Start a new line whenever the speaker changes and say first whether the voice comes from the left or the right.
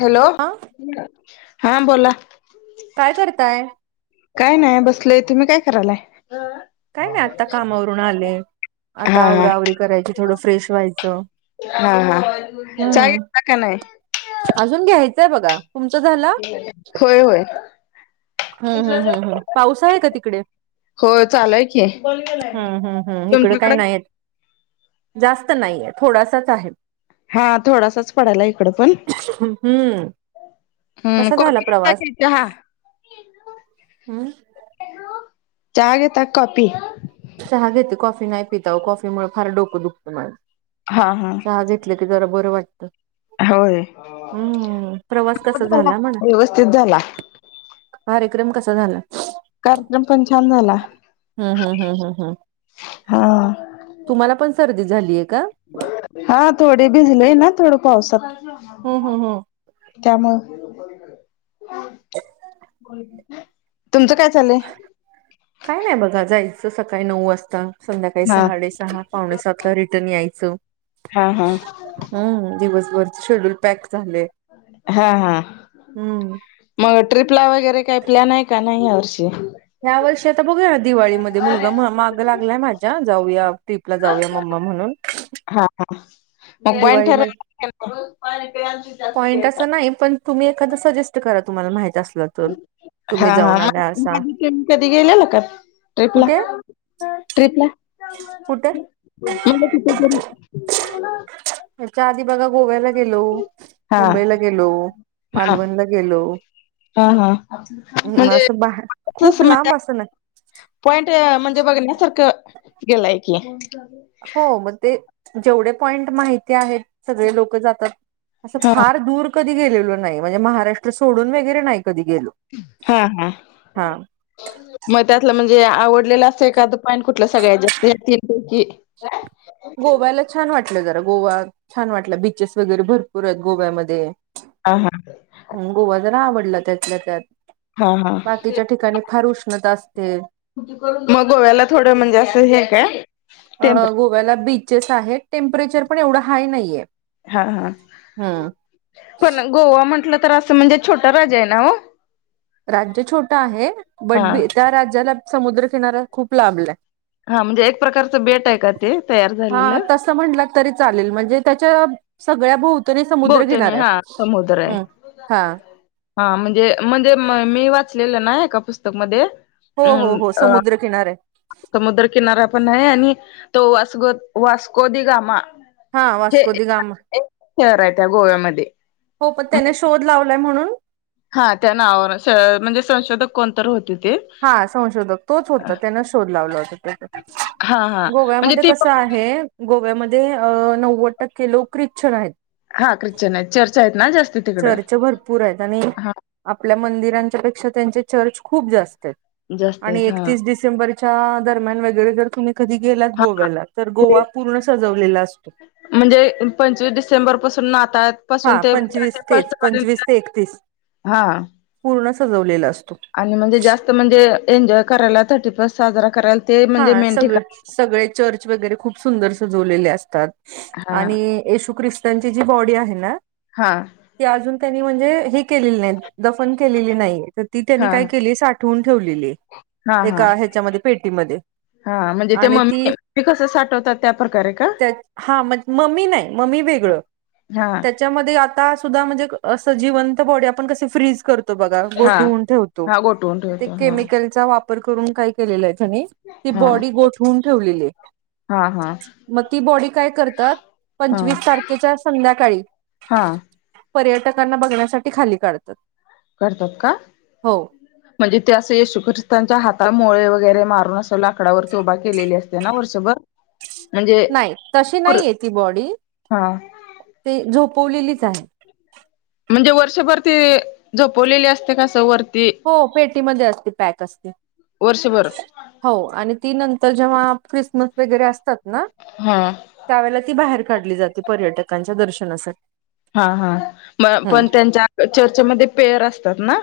left: Hello
right: हां
left: हा बोला
right: काय करताय
left: काय नाही बसल इथे मी काय करायलाय
right: काय नाही आत्ता कामावरून आले
left: हा
right: आता
left: हा
right: आवरा आवरी करायची थोडं फ्रेश व्हायचं
left: हा
right: हम्म
left: हा का नाही
right: अजून घ्यायचंय बघा तुमचं झालं
left: होय होय
right: हम् हम् हम् हम पाऊस आहे का तिकडे
left: होय चालूय की
right: हम्म हम्म हम्म इकडं काही
left: तुमच्याकडे
right: नाहीेत जास्त नाहीये थोडासाच आहे
left: हा थोडासाच पडायला इकड पण
right: हम्म
left: ह्
right: कसा
left: कॉ
right: झाला प्रवास
left: का
right: हम
left: चहा घेता कॉपी,
right: चहा घेते कॉफी नाही पित कॉफी मुळ फार डोकं दुखतं माझं
left: हा, हा
right: चहा घेतलं की जरा बरं वाटतं,
left: होय
right: हम्म, प्रवास कसा झाला म्हणं,
left: व्यवस्थित झाला
right: कार्यक्रम कसा झाला?
left: कार्यक्रम पण छान झाला.
right: हम्म, हम्म, हम्म, हम् हम्
left: हा
right: तुम्हाला पण सर्दी झालीय का?
left: हा थोडे भिजलेय ना थोड पावसात.
right: हो, हो, हो
left: त्यामुळे तुमचं काय चालय?
right: काय नाही बघा जायचं सकाळी नऊ वाजता. संध्याकाळी
left: हा
right: साडेसहा पावणे सातला रिटर्न यायचं.
left: हा हा
right: हम्म, दिवसभर शेड्यूल पॅक झाले.
left: हा, हा
right: हम्म.
left: मग ट्रिपला वगैरे काही प्लॅन आहे का नाही या वर्षी?
right: या वर्षी आता बघूयात दिवाळीमध्ये मुलगा माग लागलाय माझ्या जाऊया ट्रीपला जाऊया मम्मा म्हणून
left: हा, हा, मग प्लॅन ठरल
right: दिवाळीमध्ये पॉईंट असं नाही पण, तुम्ही एखाद्य सजेस्ट करा तुमला माहित असल तर तुम्ही
left: हा हा
right: जाऊन
left: मग
right: आला असा,
left: तुम्ही कधी गेलेला का ट्रिपला
right: कुठे?
left: ट्रिपला
right: कुठं?
left: [unintelligible]
right: त्याच्या आधी बघा गोव्याला गेलो,
left: हा
right: मुंबईला गेलो,
left: हा
right: मालवणला गेलो
left: हा हा
right: ह्,
left: म्हणजे
right: असं बा खूप लांब असं नाही.
left: पॉईंट म्हणजे बघण्यासारखं गेलाय की,
right: हो मग ते जेवढे पॉईंट माहिती आहेत सगळे लोक जातात असं
left: हा
right: फार दूर कधी गेलेलो नाही म्हणजे महाराष्ट्र सोडून वगैरे नाही कधी गेलो.
left: हा हा
right: हा.
left: मग त्यातलं म्हणजे आवडलेलं असं एखादं कुठलं सगळ्यात जास्त [unintelligible]
right: गोव्याला छान वाटलं जरा गोवा छान वाटलं बीचेस वगैरे भरपूर आहेत गोव्यामध्ये
left: हां हां
right: गोवा जरा आवडला त्यातल्या त्यात
left: हा हा
right: बाकीच्या ठिकाणी फार उष्णता असते
left: मग गोव्याला थोडं म्हणजे असं हे काय टेम्परे
right: व्याला बीचेस आहेत टेम्परेचर पण एवढं हाय नाहीय,
left: हा हा पण गोवा म्हटलं तर असं म्हणजे छोटं राजा आहे ना हो?
right: राज्य छोटं आहे बट
left: हा
right: बी त्या राज्याला समुद्रकिनऱ्या खूप लाभलाय,
left: हा म्हणजे एक प्रकारचं बेट आहे का ते तयार
right: हा
left: झालेलं
right: तसं म्हटलं तरी चालेल म्हणजे त्याच्या सगळ्या भोवतीनं तरी समुद्र
left: भोवतणी
right: किनारा
left: हा
right: आहे
left: समुद्र आहे
right: ह हा,
left: हा म्हणजे म्हणजे मी वाचलेलं ना एका पुस्तकमध्ये
right: हो हो हो
left: अ
right: समुद्रकिनार आहे,
left: समुद्रकिनारा पण आहे आणि तो वासगो वास्कोदी गामा,
right: हा
left: हे
right: वास्को दी गामा
left: शहर आहे त्या गोव्यामध्ये
right: हो पण त्याने शोध लावलाय म्हणून,
left: हा त्या नावावर म्हणजे संशोधक कोणतर होते ते
right: हा संशोधक तोच होता त्यान शोध लावलं होत त्याच्या
left: हा हा म्हणजे
right: गोव्यामध्ये
left: ती
right: कसं
left: पण
right: आहे. हे गोव्यामध्ये नव्वद टक्के लोक्रिच्छण आहेत.
left: हा ख्रिश्चन आहेत चर्चा आहेत ना जास्त तिकडं
right: चर्च भरपूर आहेत आणि
left: हा
right: आपल्या मंदिरांच्या पेक्षा त्यांचे चर्च खूप जास्त आहेत.
left: जास्त
right: आणि
left: आहेत हा
right: एकतीस डिसेंबरच्या दरम्यान वगैरे जर तुम्ही? कधी गेलात
left: हा
right: गोव्याला तर गोवा पूर्ण सजवलेला असतो.
left: म्हणजे पंचवीस डिसेंबर पासून नातात.
right: हा पंचवीस तेच पंचवीस ते एकतीस
left: हा
right: पूर्ण सजवलेला असतो.
left: आणि म्हणजे जास्त म्हणजे एन्जॉय करायला थर्टी फर्स्ट साजरा करायला ते
right: हा
left: म्हणजे मेन
right: सगळे
left: ठिकाण
right: सगळे चर्च वगैरे खूप सुंदर स जवलेले असतात.
left: हा
right: आणि येशू क्रिस्तनची जी बॉडी आहे ना.
left: हा
right: की अजून त्यांनी म्हणजे हे केलेली नाहीत. दफन केलेली नाही तर ती त्यांनी
left: हा
right: काय केली साठवून ठेवलेली.
left: हा हा
right: एका ह्याच्यामध्ये पेटीमध्ये
left: हा म्हणजे ते
right: आणि
left: मम्मी
right: ती
left: मी कसं साठवतात त्या प्रकारे का?
right: हा म मम्मी नाही म्मी वेगळं.
left: हा.
right: त्याच्यामध्ये आता सुद्धा म्हणजे अस जिवंत बॉडी आपण क फ्रीज करतो. ग
left: हा
right: ठेवम
left: हा गोठवून ठेवतो हा
right: वापरून काय केले आहे त्या ती
left: हा
right: बॉडी गोठवून ठेवलेली.
left: हा हा.
right: मग ती बॉडी काय करतात पंचवीस तारखेच्या संध्याकाळी
left: हां.
right: पर्यटकांना बघण्यासाठी खाली काढतात.
left: करतात का?
right: हो
left: म्हणजे ते असं येशू ख्रिस्तांच्या हाताला मोळे वगैरे मारून असं लाकडावरती उभा केलेली असते ना वर्षभर म्हणजे
right: नाही तशी नाही आहे ती बॉडी
left: हा
right: ते झोपवलेलीच आहे.
left: म्हणजे वर्षभर ते झपवलेली असते कसं वर
right: हो पेटीमध्ये असते पॅक असते.
left: वर्षभर
right: हो आणि ती नंतर जेव्हा क्रिसमस वगैरे असतात ना.
left: हा.
right: त्यावेळेला ती बाहेर काढली जाते पर्यटकांच्या दर्शनासाठी
left: हा हां म पण त्यांच्या चर्चेमध्ये पेयर असतात ना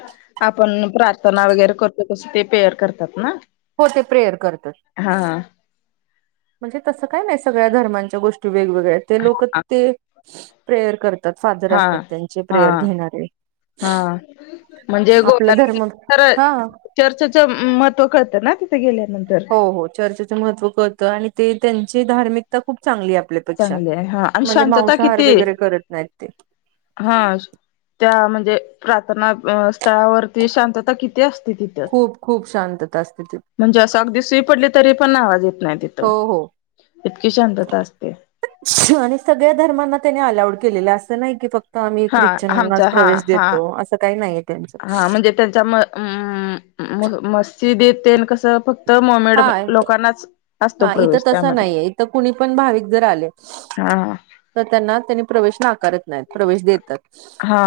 left: आपण प्रार्थना वगैरे करतो कसं ते पेअर करतात ना.
right: हो ते प्रेअर करत
left: हा
right: म्हणजे तसं काय नाही सगळ्या धर्मांच्या गोष्टी वेगवेगळ्या ते लोक
left: हा
right: ते प्रेयर करते. ात फादर
left: हा
right: असतात त्यांचे
left: हा
right: प्रेयर घेणारे.
left: हा म्हणजे ग.
right: आपला धर्म हा
left: चर्चेचं महत्व कळतं ना तिथे गेल्यानंतर
right: हो हो चर्चेचं महत्त्व कळतं आणि ते त्यांची धार्मिकता खूप चांगली आपल्या े
left: चांगली आहे हा आणि
right: म्हणजे
left: शांतता
right: मांसाहार
left: किती
right: वगैरे करत नाहीत ते
left: हा त्या म्हणजे प्रार्थना स्थळावर ते शांतता किती असते तिथ.
right: खूप खूप शांतता असते ती
left: म्हणजे असं अगदी सुई पडली तरी पण आवाज येत नाही तिथं
right: हो हो
left: इतकी शांतता असते.
right: आणि सगळ्या धर्मांना त्यानी अलाउड केलेलं असं नाही की फक्त तर आम्ही
left: हा
right: ख्रिश्चनांनाच
left: आमचा हा
right: प्रवेश
left: हा
right: देतो असं काही नाहीये त्यांचं.
left: हा म्हणजे त्यांच्या मस्जिद येते कस फक्. तर मोमेड
right: हा
left: लोकांनाच असतो
right: हा इथं
left: प्रवेश
right: तसं
left: त्यामध्ये
right: नाहीये इथं कुणी पण भाविक जर आले
left: हा.
right: तर त्यांना त्यांनी प्रवेश नाकारत नाहीत. प्रवेश देतात
left: हा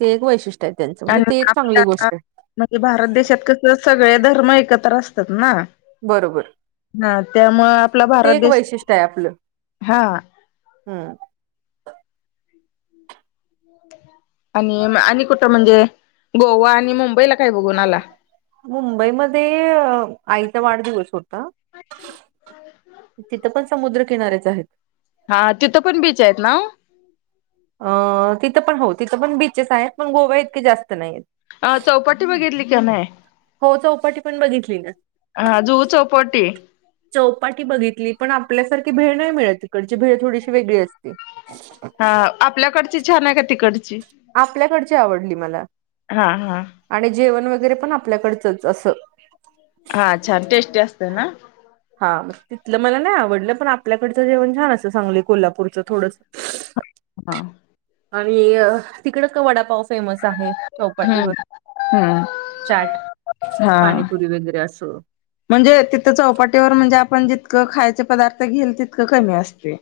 right: ते एक वैशिष्ट्य आहे त्यांचं म्हणजे
left: आणि
right: ते एक चांगली
left: आपल्या
right: गोष्ट आहे.
left: म्हणजे भारत देशात कसं सगळे धर्म एकत्र असतात ना.
right: बरोबर
left: हा त्यामुळे आपला
right: ते
left: भारत
right: एक
left: देश
right: वैशिष्ट्य
left: हा.
right: हम्.
left: ह [inaudible] आणि आणि कुठं म्हणजे गोवा आणि मुंबईला काय बघून आला.
right: मुंबईमध्ये आईचा वाढदिवस होता. तिथं पण समुद्रकिनाऱ्याच आहेत.
left: हा तिथं पण बीच आहेत ना वो.
right: अ तिथं पण हो तिथं पण बीचेस आहेत पण गोवा इतके जास्त नाहीत.
left: अ चौपाटी बघितली का नाही.
right: हो चौपाटी पण बघितली ना.
left: जुहू चौपटी.
right: चौपाटी बघितली पण आपल्यासारखी भेळ नाही मिळत तिकडची भेळ थोडीशी वेगळी असते.
left: हा आपल्याकडची छान आहे का तिकडची.
right: आपल्याकडची आवडली मला.
left: हा हा
right: आणि जेवण वगैरे पण आपल्याकडचंच असं.
left: हा छान टेस्टी असते ना.
right: हा तिथलं मला नाही आवडलं पण आपल्याकडचं जेवण छान असं सांगली कोल्हापूरचं थोडंस.
left: हा.
right: आणि अ तिकडं का वडापाव फेमस आहे.
left: हम्म
right: चौपाटीवर
left: हम्म
right: चाट
left: हा
right: पाणीपुरी वगैरे अस.
left: म्हणजे तिथं चौपाटीवर म्हणजे आपण जितकं खायचे पदार्थ घेईल तितकं कमी असते.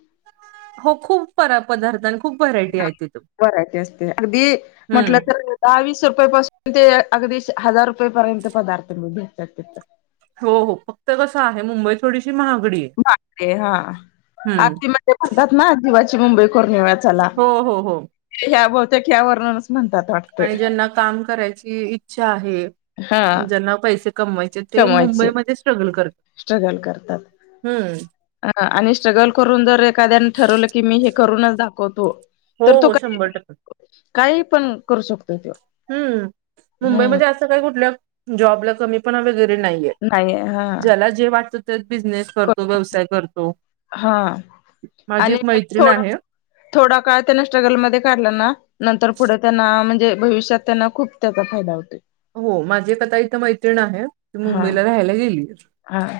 right: हो खूप परा पदार्थ आणि. खूप व्हरायटी आहे
left: माप
right: तिथं
left: भरायचे असते अगदी म्हटलं
right: हम्म
left: तर. दहा वीस रुपये पासून ते अगदी हा हजार रुपयेपर्यंत पदार्थ भेटत्यात.
right: हो हो फक्त कसं आहे मुंबई थोडीशी महागडी. आहे
left: महागडी हा
right: हम्म
left: आगती म्हणजे म्हणतात ना जीवाची मुंबई कररून्यात. चला
right: हो हो हो
left: ह्या बहतेक ह्या वर्णन म्हणतात वाटत.
right: आणि ज्यांना काम करायची इच्छा आहे
left: हां
right: ज्यांना पैसे कमवायचे हाईत. ते
left: कमवायचे.
right: मुंबईमध्ये स्ट्रगल करता हम्म.
left: अ आणि स्ट्रगल करून जर एखाद्याने ठरवलं की मी हे करूनच दाखवतो.
right: हो
left: तर तो
right: हो
left: काही
right: शंभर टक्के.
left: काही पण करू शकतो तो.
right: हम्म
left: हं.
right: मुंबईमध्ये असं काय कुठलं जॉबला कमी पणा वगैरे नाही. य
left: नाही हां.
right: ज्याला जे वाटतं ते बिझनेस. करतो
left: करू
right: व्यवसाय करतो
left: हां
right: माझी
left: आणि
right: एक मैत्रिण
left: थोडं
right: आहे.
left: थोडा काळ तर स्ट्रगल मध्ये काढला ना. नंतर पुढे त्यांना म्हणजे भविष्यात त्यांना खूप त्याचा फायदा होतय.
right: हो माझी कथा इथं मैत्रिण आहे ती
left: हां.
right: मुंबईला राहायला गेली.
left: हां.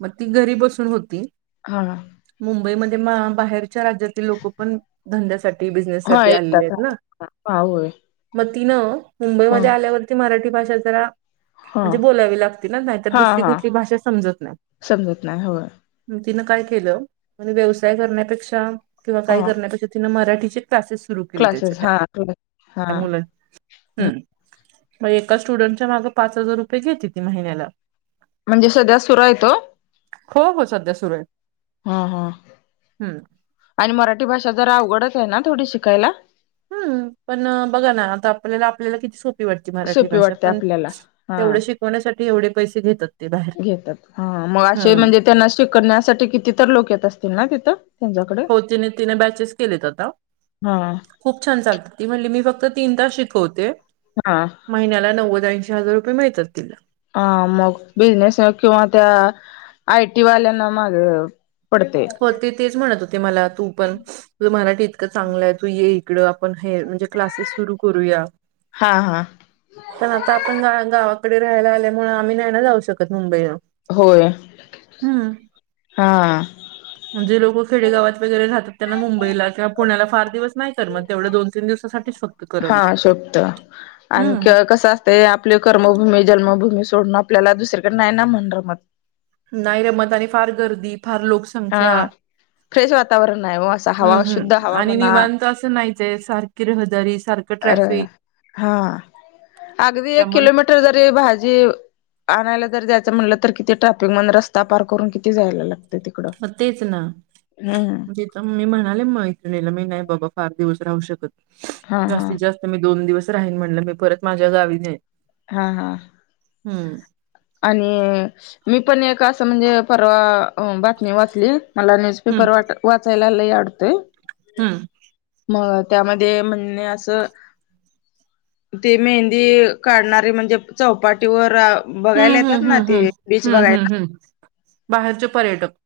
right: मग ती घरी बसून होती.
left: हा हा.
right: मुंबईमध्ये बाहेरच्या राज्यात. लोक पण धंद्यासाठी बिजनेस
left: हां,
right: साठी आलेले
left: येतात.
right: आहेत ना.
left: हां, हां, होय.
right: म तिनं मुंबईमध्ये
left: हां,
right: आल्यावरती मराठी भाषा जरा. म्हणजे
left: हां,
right: बोलावी लागतील ना नाहीतर
left: हां,
right: दुसरी
left: हां.
right: कुठली भाषा समजत नाही.
left: समजत नाही. होय.
right: तिनं काय केलं म्हणजे व्यवसाय करण्यापेक्षा किंवा काय
left: हां,
right: करण्यापेक्षा. तिन मराठीचे क्लासेस सुरू केले त्याच्या
left: क्लासेस हां, क्लास
right: त्या
left: हां,
right: मुला्च
left: हं.
right: हम. मग एका स्टुडंटच्या मागे पाच हजार रुपये घेते ती महिन्याला.
left: म्हणजे सध्या सुरू आहे तो.
right: हो हो सध्या सुरू आहे.
left: हा हा
right: हम्म.
left: आणि मराठी भाषा जरा अवघडत आहे ना थोडी शिकायला.
right: हम् पण बघा ना आता आपल्याला आपल्याला किती सोप. ती मराठी
left: सोपी
right: भाषा
left: वाटते
right: पण
left: आपल्याला. हां,
right: तेवढे शिकवण्यासाठी एवढे पैसे घेतात ते बाहेर.
left: हा मग असे,
right: हम्म.
left: म्हणजे त्यांना शिकवण्यासाठी किती तर लोक येत असतील ना तिथं? त्यांच्याकडे?
right: हो तिने तिने बॅचेस केलेत आता.
left: हां,
right: खूप छान चालत ती म्हणली मी फक्त तीन तास शिकवते.
left: हा
right: महिन्याला नव्वद्याऐंशी हजार रुपय मिळतात तिला.
left: ह मग बिझनेस किंवा त्या आय टी वाल्या ना मग पडतय.
right: हो ते तेच म्हणत होते मला तू पण तुझं मराठी इतकं चांगलं आहे तू ये. आपण हे म्हणजे क्लासेस सुरू करूया.
left: हां, हां.
right: पण आता आपण गा गावाकडे राहायला आल्यामुळा आम्ही नाही ना जाऊ शकत मुंबईला.
left: होय
right: हम्म
left: हा.
right: जे लोक खेडेगावात वगैरे राहतात त्यांना मुंबईला किंवा पुण्याला फार दिवस नाही कर मग तेवढ्या दोन, तीन दिवसासाठीच फक्त
left: हा
right: करत हम्म
left: ते आपली कर्मभूमी, जन्मभूमी सोडून आपल्याला दुसरीकडे नाही ना मन रमत.
right: नाही रमत आणि फार गर्दी, फार
left: हा
right: लोकसंख्या
left: फ्रेश वातावरण आहे हो असं
right: हम्म
left: हवा शुद्ध
right: हम्म
left: हवा
right: आणि
left: म्हणा
right: निवांत असं नाहीच सारख सारखी रहदारी सारखं
left: अ
right: ट्रॅफिक.
left: हा अगदी एक
right: त्यामुळे
left: किलोमीटर जरी भाजी आणायला जर जायचं म्हटलं तर किती ट्रॅफिक मण रस्ता पार करून किती जायला लागतं तिकडं.
right: म तेच ना
left: हम् ह
right: तिथं मी म्हणाले मग मैत्रिणीला मी नाही बाबा फार दिवस राहू शकत
left: हा हा
right: जास्तीत जास्त तर मी दोन दिवस राहीन म्हटलं मी परत माझ्या गावीच येईन.
left: हा हा
right: हम्म
left: आणि मी पण एक असं म्हणजे परवा बातमी वाचली. मला
right: हम्म
left: न्यूजपेपर वाट वाचायला लय आवडतय.
right: हम
left: मग त्यामध्ये म्हणणे असं ते मेहंदी काढणारे म्हणजे चौपाटीवर बघायला
right: हम्म
left: येतात ना
right: हम्म हम्म हम्म
left: ते बीच
right: हम्म हम्म
left: बघायला
right: हम्म बाहेरचे पर्यटक